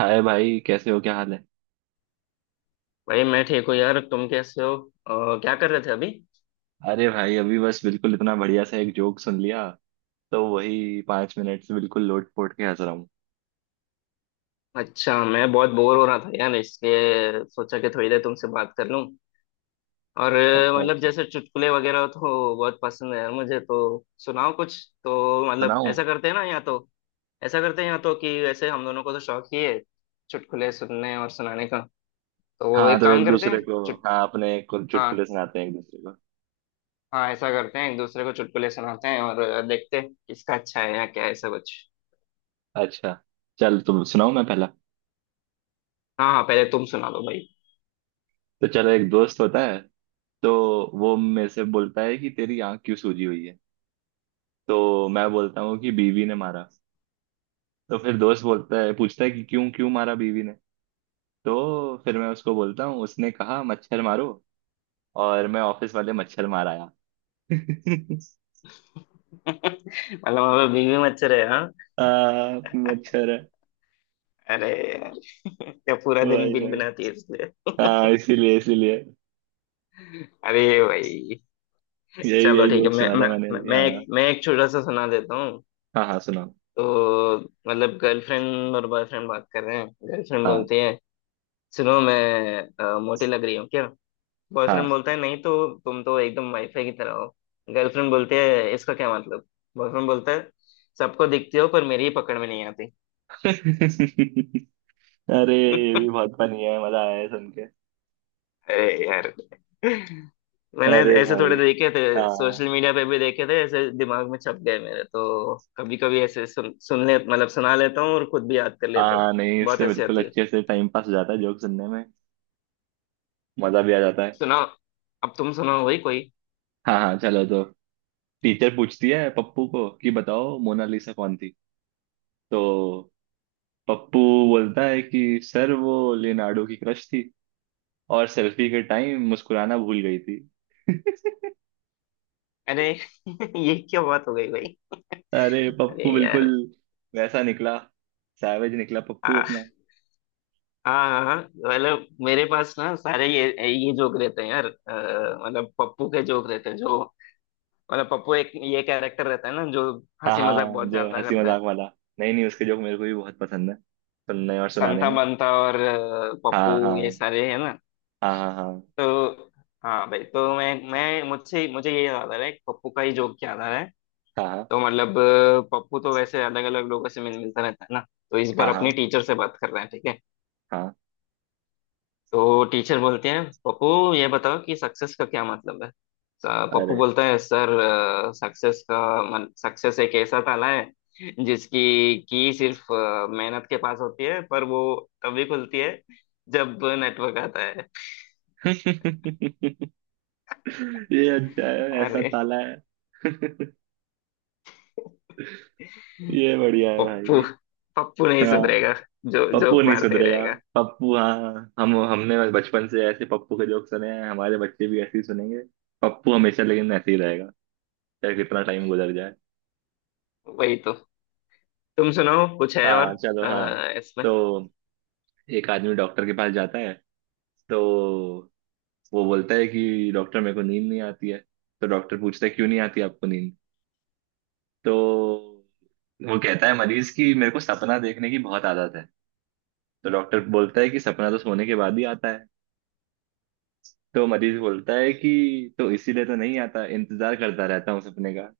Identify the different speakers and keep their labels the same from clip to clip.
Speaker 1: हाय भाई, कैसे हो? क्या हाल है?
Speaker 2: भाई मैं ठीक हूँ यार। तुम कैसे हो? क्या कर रहे थे अभी?
Speaker 1: अरे भाई अभी बस बिल्कुल इतना बढ़िया सा एक जोक सुन लिया। तो वही 5 मिनट से बिल्कुल लोट पोट के हंस रहा हूँ।
Speaker 2: अच्छा, मैं बहुत बोर हो रहा था यार, इसलिए सोचा कि थोड़ी देर तुमसे बात कर लूँ। और
Speaker 1: अच्छा
Speaker 2: मतलब
Speaker 1: अच्छा,
Speaker 2: जैसे चुटकुले वगैरह तो बहुत पसंद है यार मुझे, तो सुनाओ कुछ। तो मतलब
Speaker 1: सुनाऊं?
Speaker 2: ऐसा करते हैं ना, या तो ऐसा करते हैं, या तो कि वैसे हम दोनों को तो शौक ही है चुटकुले सुनने और सुनाने का। तो वो
Speaker 1: हाँ
Speaker 2: एक
Speaker 1: तो एक
Speaker 2: काम करते
Speaker 1: दूसरे
Speaker 2: हैं
Speaker 1: को।
Speaker 2: चुट
Speaker 1: हाँ अपने को चुटकुले
Speaker 2: हाँ
Speaker 1: सुनाते हैं एक दूसरे को।
Speaker 2: हाँ, ऐसा करते हैं एक दूसरे को चुटकुले सुनाते हैं, और देखते हैं किसका अच्छा है या क्या है, ऐसा कुछ।
Speaker 1: अच्छा, चल तुम सुनाओ, मैं पहला।
Speaker 2: हाँ हाँ, पहले तुम सुना दो भाई।
Speaker 1: तो चलो, एक दोस्त होता है। तो वो मेरे से बोलता है कि तेरी आंख क्यों सूजी हुई है। तो मैं बोलता हूँ कि बीवी ने मारा। तो फिर दोस्त बोलता है, पूछता है कि क्यों क्यों मारा बीवी ने। तो फिर मैं उसको बोलता हूँ, उसने कहा मच्छर मारो और मैं ऑफिस वाले मच्छर मार आया।
Speaker 2: मतलब हमें बीवी मत रहे हैं, हाँ।
Speaker 1: आ, मच्छर है।
Speaker 2: अरे यार, क्या पूरा दिन
Speaker 1: भाई
Speaker 2: बिन
Speaker 1: भाई
Speaker 2: बनाती है इसलिए।
Speaker 1: हाँ इसीलिए इसीलिए।
Speaker 2: अरे भाई।
Speaker 1: यही
Speaker 2: चलो
Speaker 1: यही
Speaker 2: ठीक है,
Speaker 1: जोक
Speaker 2: मैं
Speaker 1: सुना था
Speaker 2: मैं
Speaker 1: मैंने
Speaker 2: मैं
Speaker 1: अभी,
Speaker 2: मैं
Speaker 1: हाँ
Speaker 2: एक मैं एक छोटा सा सुना देता हूँ।
Speaker 1: हाँ हाँ, सुना।
Speaker 2: तो मतलब गर्लफ्रेंड और बॉयफ्रेंड बात कर रहे हैं। गर्लफ्रेंड
Speaker 1: हाँ
Speaker 2: बोलती है सुनो, मैं मोटी लग रही हूँ क्या?
Speaker 1: हाँ
Speaker 2: बॉयफ्रेंड बोलता है नहीं तो, तुम तो एकदम वाईफाई की तरह हो। गर्लफ्रेंड बोलती है इसका क्या मतलब? बॉयफ्रेंड बोलता है सबको दिखती हो, पर मेरी ही पकड़ में नहीं आती।
Speaker 1: अरे ये भी बहुत फनी है, मजा आया है सुन के।
Speaker 2: अरे यार, मैंने
Speaker 1: अरे
Speaker 2: ऐसे
Speaker 1: भाई।
Speaker 2: थोड़े देखे थे।
Speaker 1: हाँ।
Speaker 2: सोशल मीडिया पे भी देखे थे, ऐसे दिमाग में छप गए मेरे तो। कभी कभी ऐसे सुन सुन ले, मतलब सुना लेता हूँ, और खुद भी याद कर लेता
Speaker 1: हाँ
Speaker 2: हूँ।
Speaker 1: नहीं,
Speaker 2: बहुत
Speaker 1: इससे
Speaker 2: हंसी
Speaker 1: बिल्कुल
Speaker 2: आती है।
Speaker 1: अच्छे से टाइम पास हो जाता है जोक सुनने में। मजा भी आ जाता है।
Speaker 2: सुनाओ, अब तुम सुनाओ भाई कोई।
Speaker 1: हाँ हाँ, चलो तो। टीचर पूछती है पप्पू को कि बताओ मोनालिसा कौन थी। तो पप्पू बोलता है कि सर, वो लियोनार्डो की क्रश थी और सेल्फी के टाइम मुस्कुराना भूल गई थी।
Speaker 2: अरे ये क्या बात हो गई भाई?
Speaker 1: अरे
Speaker 2: अरे
Speaker 1: पप्पू बिल्कुल
Speaker 2: यार।
Speaker 1: वैसा निकला। सैवेज निकला पप्पू
Speaker 2: हाँ
Speaker 1: अपना।
Speaker 2: हाँ हाँ हाँ, मतलब मेरे पास ना सारे ये जोक रहते हैं यार। मतलब पप्पू के जोक रहते हैं जो। मतलब पप्पू एक ये कैरेक्टर रहता है ना, जो
Speaker 1: हाँ
Speaker 2: हंसी मजाक
Speaker 1: हाँ
Speaker 2: बहुत
Speaker 1: जो
Speaker 2: ज्यादा
Speaker 1: हंसी
Speaker 2: करता है।
Speaker 1: मजाक वाला। नहीं नहीं, उसके जोक मेरे को भी बहुत पसंद है सुनने और सुनाने
Speaker 2: संता
Speaker 1: में।
Speaker 2: बंता और
Speaker 1: हाँ हाँ
Speaker 2: पप्पू, ये सारे है ना।
Speaker 1: हाँ हाँ
Speaker 2: तो हाँ भाई, तो मैं मुझसे मुझे ये याद आ रहा है, पप्पू का ही जोक याद आ रहा है।
Speaker 1: हाँ।
Speaker 2: तो मतलब पप्पू तो वैसे अलग अलग लोगों से मिलता रहता है ना। तो इस बार
Speaker 1: हाँ हाँ। हाँ
Speaker 2: अपनी टीचर से बात कर रहे हैं, ठीक है।
Speaker 1: हाँ,
Speaker 2: तो टीचर बोलते हैं पप्पू, ये बताओ कि सक्सेस का क्या मतलब है। पप्पू
Speaker 1: अरे
Speaker 2: बोलता है सर, सक्सेस का मन सक्सेस एक ऐसा ताला है जिसकी की सिर्फ मेहनत के पास होती है, पर वो तभी खुलती है जब नेटवर्क आता है।
Speaker 1: ये अच्छा है, ऐसा
Speaker 2: अरे
Speaker 1: ताला है। ये बढ़िया है
Speaker 2: पप्पू,
Speaker 1: भाई।
Speaker 2: पप्पू नहीं
Speaker 1: हाँ।
Speaker 2: सुधरेगा, जो
Speaker 1: पप्पू
Speaker 2: जोक
Speaker 1: नहीं
Speaker 2: मारते ही
Speaker 1: सुधरेगा।
Speaker 2: रहेगा।
Speaker 1: पप्पू, हाँ। हम हमने बस बचपन से ऐसे पप्पू के जोक सुने हैं, हमारे बच्चे भी ऐसे ही सुनेंगे। पप्पू हमेशा लेकिन ऐसे ही रहेगा, चाहे कितना टाइम गुजर जाए।
Speaker 2: वही तो। तुम सुनाओ कुछ है और।
Speaker 1: हाँ, चलो हाँ।
Speaker 2: इसमें
Speaker 1: तो एक आदमी डॉक्टर के पास जाता है। तो वो बोलता है कि डॉक्टर, मेरे को नींद नहीं आती है। तो डॉक्टर पूछता है क्यों नहीं आती आपको नींद। तो वो कहता है, मरीज की, मेरे को सपना देखने की बहुत आदत है। तो डॉक्टर बोलता है कि सपना तो सोने के बाद ही आता है। तो मरीज बोलता है कि तो इसीलिए तो नहीं आता, इंतजार करता रहता हूँ सपने का।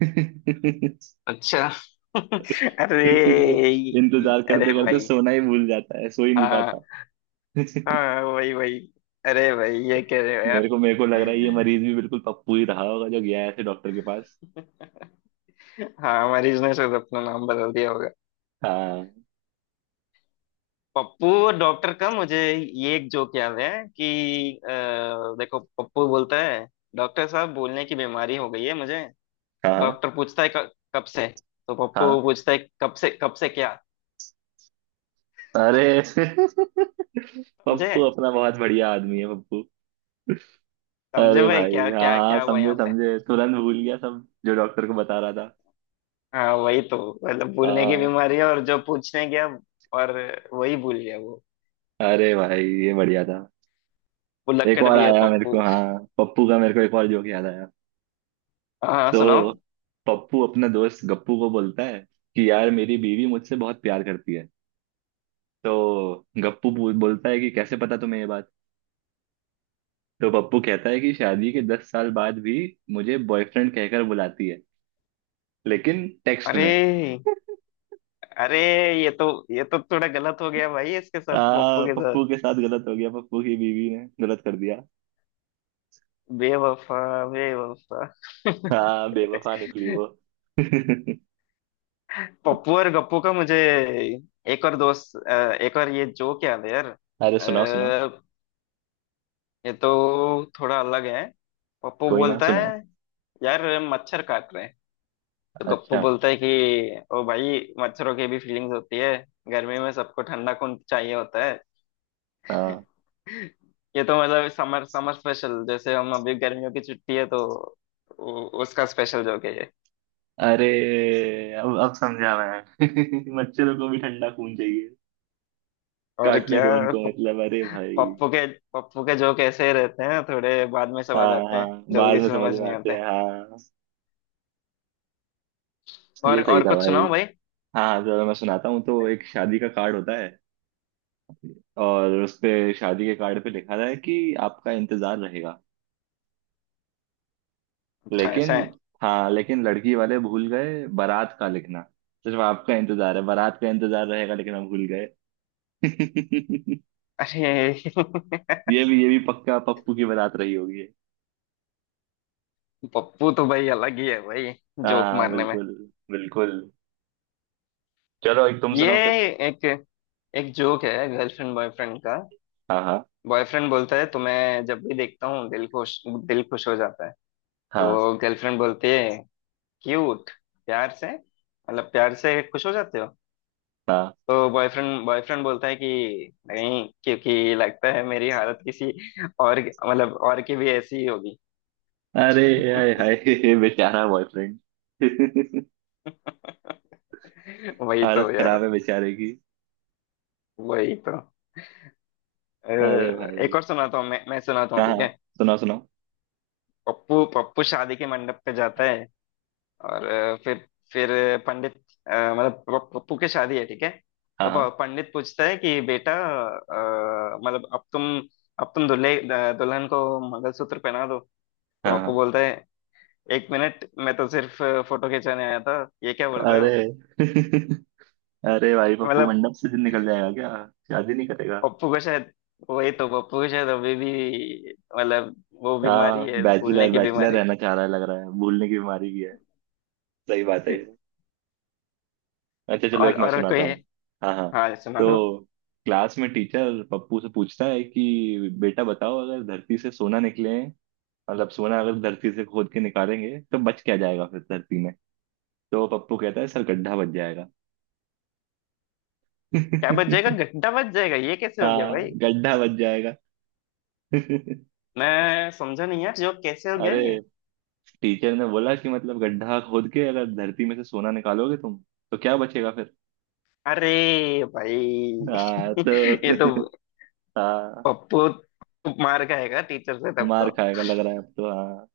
Speaker 2: अच्छा। अरे।
Speaker 1: इसीलिए इंतजार
Speaker 2: अरे
Speaker 1: करते करते
Speaker 2: भाई।
Speaker 1: सोना ही भूल जाता है, सो ही नहीं पाता।
Speaker 2: हाँ हाँ, वही वही। अरे भाई ये कह रहे हो
Speaker 1: मेरे को लग रहा है ये
Speaker 2: यार?
Speaker 1: मरीज भी बिल्कुल पप्पू ही रहा होगा जो गया है ऐसे डॉक्टर के पास।
Speaker 2: हाँ, मरीज ने शायद अपना नाम बदल दिया होगा।
Speaker 1: हाँ
Speaker 2: पप्पू और डॉक्टर का मुझे ये एक जोक याद है कि अ, देखो, पप्पू बोलता है डॉक्टर साहब, बोलने की बीमारी हो गई है मुझे।
Speaker 1: हाँ
Speaker 2: डॉक्टर पूछता है कब से? तो पप्पू
Speaker 1: हाँ
Speaker 2: पूछता है कब से? कब से क्या?
Speaker 1: अरे
Speaker 2: समझे?
Speaker 1: पप्पू अपना बहुत बढ़िया आदमी है, पप्पू।
Speaker 2: समझे
Speaker 1: अरे
Speaker 2: भाई?
Speaker 1: भाई,
Speaker 2: क्या
Speaker 1: हाँ
Speaker 2: क्या
Speaker 1: हाँ,
Speaker 2: क्या हुआ
Speaker 1: समझे
Speaker 2: यहाँ पे?
Speaker 1: समझे, तुरंत भूल गया सब जो डॉक्टर को बता रहा था।
Speaker 2: हाँ, वही तो। मतलब भूलने की
Speaker 1: हाँ।
Speaker 2: बीमारी है, और जो पूछने गया और वही भूल गया वो।
Speaker 1: अरे भाई, ये बढ़िया था।
Speaker 2: वो
Speaker 1: एक
Speaker 2: लक्कड़
Speaker 1: और
Speaker 2: भी है
Speaker 1: आया मेरे
Speaker 2: पप्पू।
Speaker 1: को, हाँ, पप्पू का मेरे को एक और जोक याद आया।
Speaker 2: हाँ हाँ, सुनाओ।
Speaker 1: तो पप्पू अपने दोस्त गप्पू को बोलता है कि यार, मेरी बीवी मुझसे बहुत प्यार करती है। तो गप्पू बोलता है कि कैसे पता तुम्हें ये बात। तो पप्पू कहता है कि शादी के 10 साल बाद भी मुझे बॉयफ्रेंड कहकर बुलाती है, लेकिन टेक्स्ट में।
Speaker 2: अरे। अरे, ये तो थोड़ा गलत हो गया भाई, इसके साथ, पप्पू
Speaker 1: हाँ,
Speaker 2: के साथ।
Speaker 1: पप्पू के साथ गलत हो गया, पप्पू की बीवी ने गलत कर दिया।
Speaker 2: बेवफा, बेवफा।
Speaker 1: हाँ, बेवफा निकली वो।
Speaker 2: पप्पू और गप्पू का मुझे एक और दोस्त एक और ये जोक याद है यार।
Speaker 1: अरे सुनाओ सुनाओ,
Speaker 2: अ, ये तो थोड़ा अलग है। पप्पू
Speaker 1: कोई ना
Speaker 2: बोलता है
Speaker 1: सुनाओ।
Speaker 2: यार, मच्छर काट रहे हैं। तो गप्पू
Speaker 1: अच्छा।
Speaker 2: बोलता है कि ओ भाई, मच्छरों की भी फीलिंग्स होती है, गर्मी में सबको ठंडा खून चाहिए होता है।
Speaker 1: हाँ।
Speaker 2: ये तो मतलब समर समर स्पेशल, जैसे हम अभी गर्मियों की छुट्टी है तो उसका स्पेशल जोक है ये।
Speaker 1: अरे, अब समझा मैं। मच्छरों को भी ठंडा खून चाहिए,
Speaker 2: और
Speaker 1: काटने
Speaker 2: क्या।
Speaker 1: दो उनको,
Speaker 2: प-
Speaker 1: मतलब अरे भाई।
Speaker 2: पप्पू के पप्पू के जोक ऐसे ही रहते हैं, थोड़े बाद में समझ
Speaker 1: हाँ
Speaker 2: आते
Speaker 1: हाँ,
Speaker 2: हैं,
Speaker 1: बाद
Speaker 2: जल्दी से
Speaker 1: में समझ
Speaker 2: समझ
Speaker 1: में
Speaker 2: नहीं
Speaker 1: आते
Speaker 2: आते।
Speaker 1: हैं, हाँ।
Speaker 2: और
Speaker 1: ये सही
Speaker 2: और
Speaker 1: था
Speaker 2: कुछ
Speaker 1: भाई।
Speaker 2: सुनाओ भाई।
Speaker 1: हाँ जरा मैं सुनाता हूँ। तो एक शादी का कार्ड होता है और उस पे, शादी के कार्ड पे लिखा रहा है कि आपका इंतजार रहेगा,
Speaker 2: अच्छा,
Speaker 1: लेकिन,
Speaker 2: ऐसा है?
Speaker 1: हाँ, लेकिन लड़की वाले भूल गए बारात का लिखना। सिर्फ आपका इंतजार है, बारात का इंतजार रहेगा लेकिन हम भूल गए।
Speaker 2: अरे।
Speaker 1: ये भी पक्का पप्पू की बारात रही होगी।
Speaker 2: पप्पू तो भाई अलग ही है भाई, जोक
Speaker 1: हाँ
Speaker 2: मारने में।
Speaker 1: बिल्कुल। बिल्कुल। चलो, एक तुम
Speaker 2: ये
Speaker 1: सुनाओ फिर।
Speaker 2: एक एक जोक है गर्लफ्रेंड बॉयफ्रेंड का।
Speaker 1: हाँ हाँ।
Speaker 2: बॉयफ्रेंड बोलता है तुम्हें जब भी देखता हूँ दिल खुश, दिल खुश हो जाता है।
Speaker 1: हाँ
Speaker 2: तो गर्लफ्रेंड बोलती है क्यूट, प्यार से, मतलब प्यार से खुश हो जाते हो।
Speaker 1: हाँ
Speaker 2: तो बॉयफ्रेंड बॉयफ्रेंड बोलता है कि नहीं, क्योंकि लगता है मेरी हालत किसी और, मतलब और की भी ऐसी ही होगी।
Speaker 1: अरे, हाय हाय। बेचारा बॉयफ्रेंड।
Speaker 2: वही तो
Speaker 1: हालत
Speaker 2: यार।
Speaker 1: खराब है बेचारे की।
Speaker 2: वही तो। अ,
Speaker 1: अरे भाई।
Speaker 2: एक और सुनाता हूँ, मैं सुनाता हूँ,
Speaker 1: हाँ
Speaker 2: ठीक
Speaker 1: हाँ
Speaker 2: है।
Speaker 1: सुनाओ सुनाओ।
Speaker 2: पप्पू पप्पू शादी के मंडप पे जाता है, और फिर पंडित, मतलब पप्पू की शादी है, ठीक है।
Speaker 1: हाँ
Speaker 2: तो
Speaker 1: हाँ
Speaker 2: पंडित पूछता है कि बेटा, मतलब अब तुम दुल्हन को मंगलसूत्र पहना दो।
Speaker 1: हाँ
Speaker 2: तो पप्पू
Speaker 1: हाँ
Speaker 2: बोलता है एक मिनट, मैं तो सिर्फ फोटो खिंचाने आया था, ये क्या बोल रहे
Speaker 1: अरे
Speaker 2: हो?
Speaker 1: अरे भाई
Speaker 2: तो
Speaker 1: पप्पू
Speaker 2: मतलब
Speaker 1: मंडप से दिन निकल जाएगा क्या? शादी नहीं करेगा।
Speaker 2: पप्पू को शायद, वही तो, पप्पू को शायद अभी भी मतलब वो बीमारी
Speaker 1: हाँ,
Speaker 2: है भूलने
Speaker 1: बैचलर
Speaker 2: की
Speaker 1: बैचलर
Speaker 2: बीमारी।
Speaker 1: रहना चाह रहा है लग रहा है, भूलने की बीमारी भी है। सही बात है। अच्छा चलो,
Speaker 2: और
Speaker 1: एक मैं
Speaker 2: और कोई
Speaker 1: सुनाता
Speaker 2: है?
Speaker 1: हूँ। हाँ हाँ।
Speaker 2: हाँ, सुना दो।
Speaker 1: तो क्लास में टीचर पप्पू से पूछता है कि बेटा बताओ, अगर धरती से सोना निकले, मतलब सोना अगर धरती से खोद के निकालेंगे तो बच क्या जाएगा फिर धरती में। तो पप्पू कहता है, सर गड्ढा बच जाएगा।
Speaker 2: क्या बच जाएगा? घंटा बच जाएगा, ये कैसे हो गया
Speaker 1: हाँ
Speaker 2: भाई?
Speaker 1: गड्ढा बच जाएगा।
Speaker 2: मैं समझा नहीं यार, जो कैसे हो गया
Speaker 1: अरे,
Speaker 2: ये।
Speaker 1: टीचर ने बोला कि मतलब गड्ढा खोद के अगर धरती में से सोना निकालोगे तुम तो क्या बचेगा फिर।
Speaker 2: अरे भाई।
Speaker 1: हाँ
Speaker 2: ये तो
Speaker 1: तो हाँ
Speaker 2: पप्पू मार खाएगा टीचर से तब
Speaker 1: मार
Speaker 2: तो।
Speaker 1: खाएगा लग रहा है अब तो, हाँ।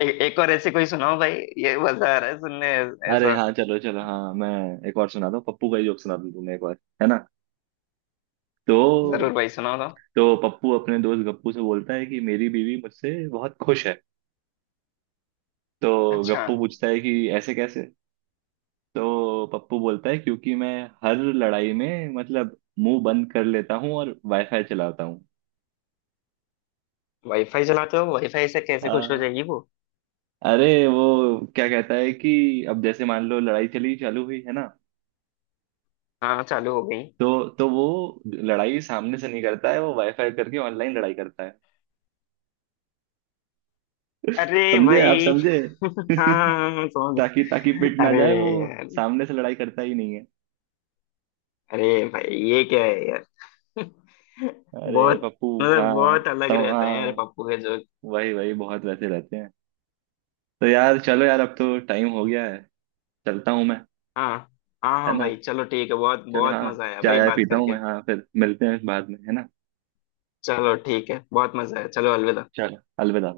Speaker 2: एक और ऐसी कोई सुनाओ भाई, ये मजा आ रहा है सुनने।
Speaker 1: अरे
Speaker 2: ऐसा।
Speaker 1: हाँ चलो चलो, हाँ, मैं एक और सुना दूं, पप्पू का ही जोक सुना दूं तुम्हें एक बार, है ना?
Speaker 2: जरूर
Speaker 1: तो
Speaker 2: भाई, सुनाओ तो।
Speaker 1: तो पप्पू अपने दोस्त गप्पू से बोलता है कि मेरी बीवी मुझसे बहुत खुश है। तो
Speaker 2: अच्छा।
Speaker 1: गप्पू पूछता है कि ऐसे कैसे। तो पप्पू बोलता है क्योंकि मैं हर लड़ाई में मतलब मुंह बंद कर लेता हूँ और वाईफाई चलाता हूँ।
Speaker 2: वाईफाई चलाते हो? वाईफाई से कैसे खुश हो
Speaker 1: हाँ,
Speaker 2: जाएगी वो?
Speaker 1: अरे वो क्या कहता है कि अब जैसे मान लो लड़ाई चली, चालू हुई है ना,
Speaker 2: हाँ, चालू हो गई।
Speaker 1: तो वो लड़ाई सामने से नहीं करता है, वो वाईफाई करके ऑनलाइन लड़ाई करता है।
Speaker 2: अरे
Speaker 1: समझे आप?
Speaker 2: भाई।
Speaker 1: समझे?
Speaker 2: हाँ, समझ।
Speaker 1: ताकि ताकि पिट ना
Speaker 2: अरे
Speaker 1: जाए वो,
Speaker 2: यार।
Speaker 1: सामने से लड़ाई करता ही नहीं है।
Speaker 2: अरे भाई, ये क्या है यार?
Speaker 1: अरे
Speaker 2: बहुत,
Speaker 1: पप्पू।
Speaker 2: मतलब
Speaker 1: हाँ
Speaker 2: बहुत अलग रहते हैं यार
Speaker 1: हाँ,
Speaker 2: पप्पू के जोक।
Speaker 1: वही वही बहुत वैसे रहते हैं। तो यार चलो यार, अब तो टाइम हो गया है, चलता हूँ मैं,
Speaker 2: हाँ हाँ
Speaker 1: है
Speaker 2: हाँ
Speaker 1: ना?
Speaker 2: भाई, चलो ठीक है, बहुत
Speaker 1: चलो
Speaker 2: बहुत
Speaker 1: हाँ,
Speaker 2: मजा आया
Speaker 1: चाय
Speaker 2: भाई
Speaker 1: आय
Speaker 2: बात
Speaker 1: पीता हूँ
Speaker 2: करके।
Speaker 1: मैं, हाँ फिर मिलते हैं बाद में, है ना?
Speaker 2: चलो ठीक है, बहुत मजा आया, चलो अलविदा।
Speaker 1: चलो अलविदा।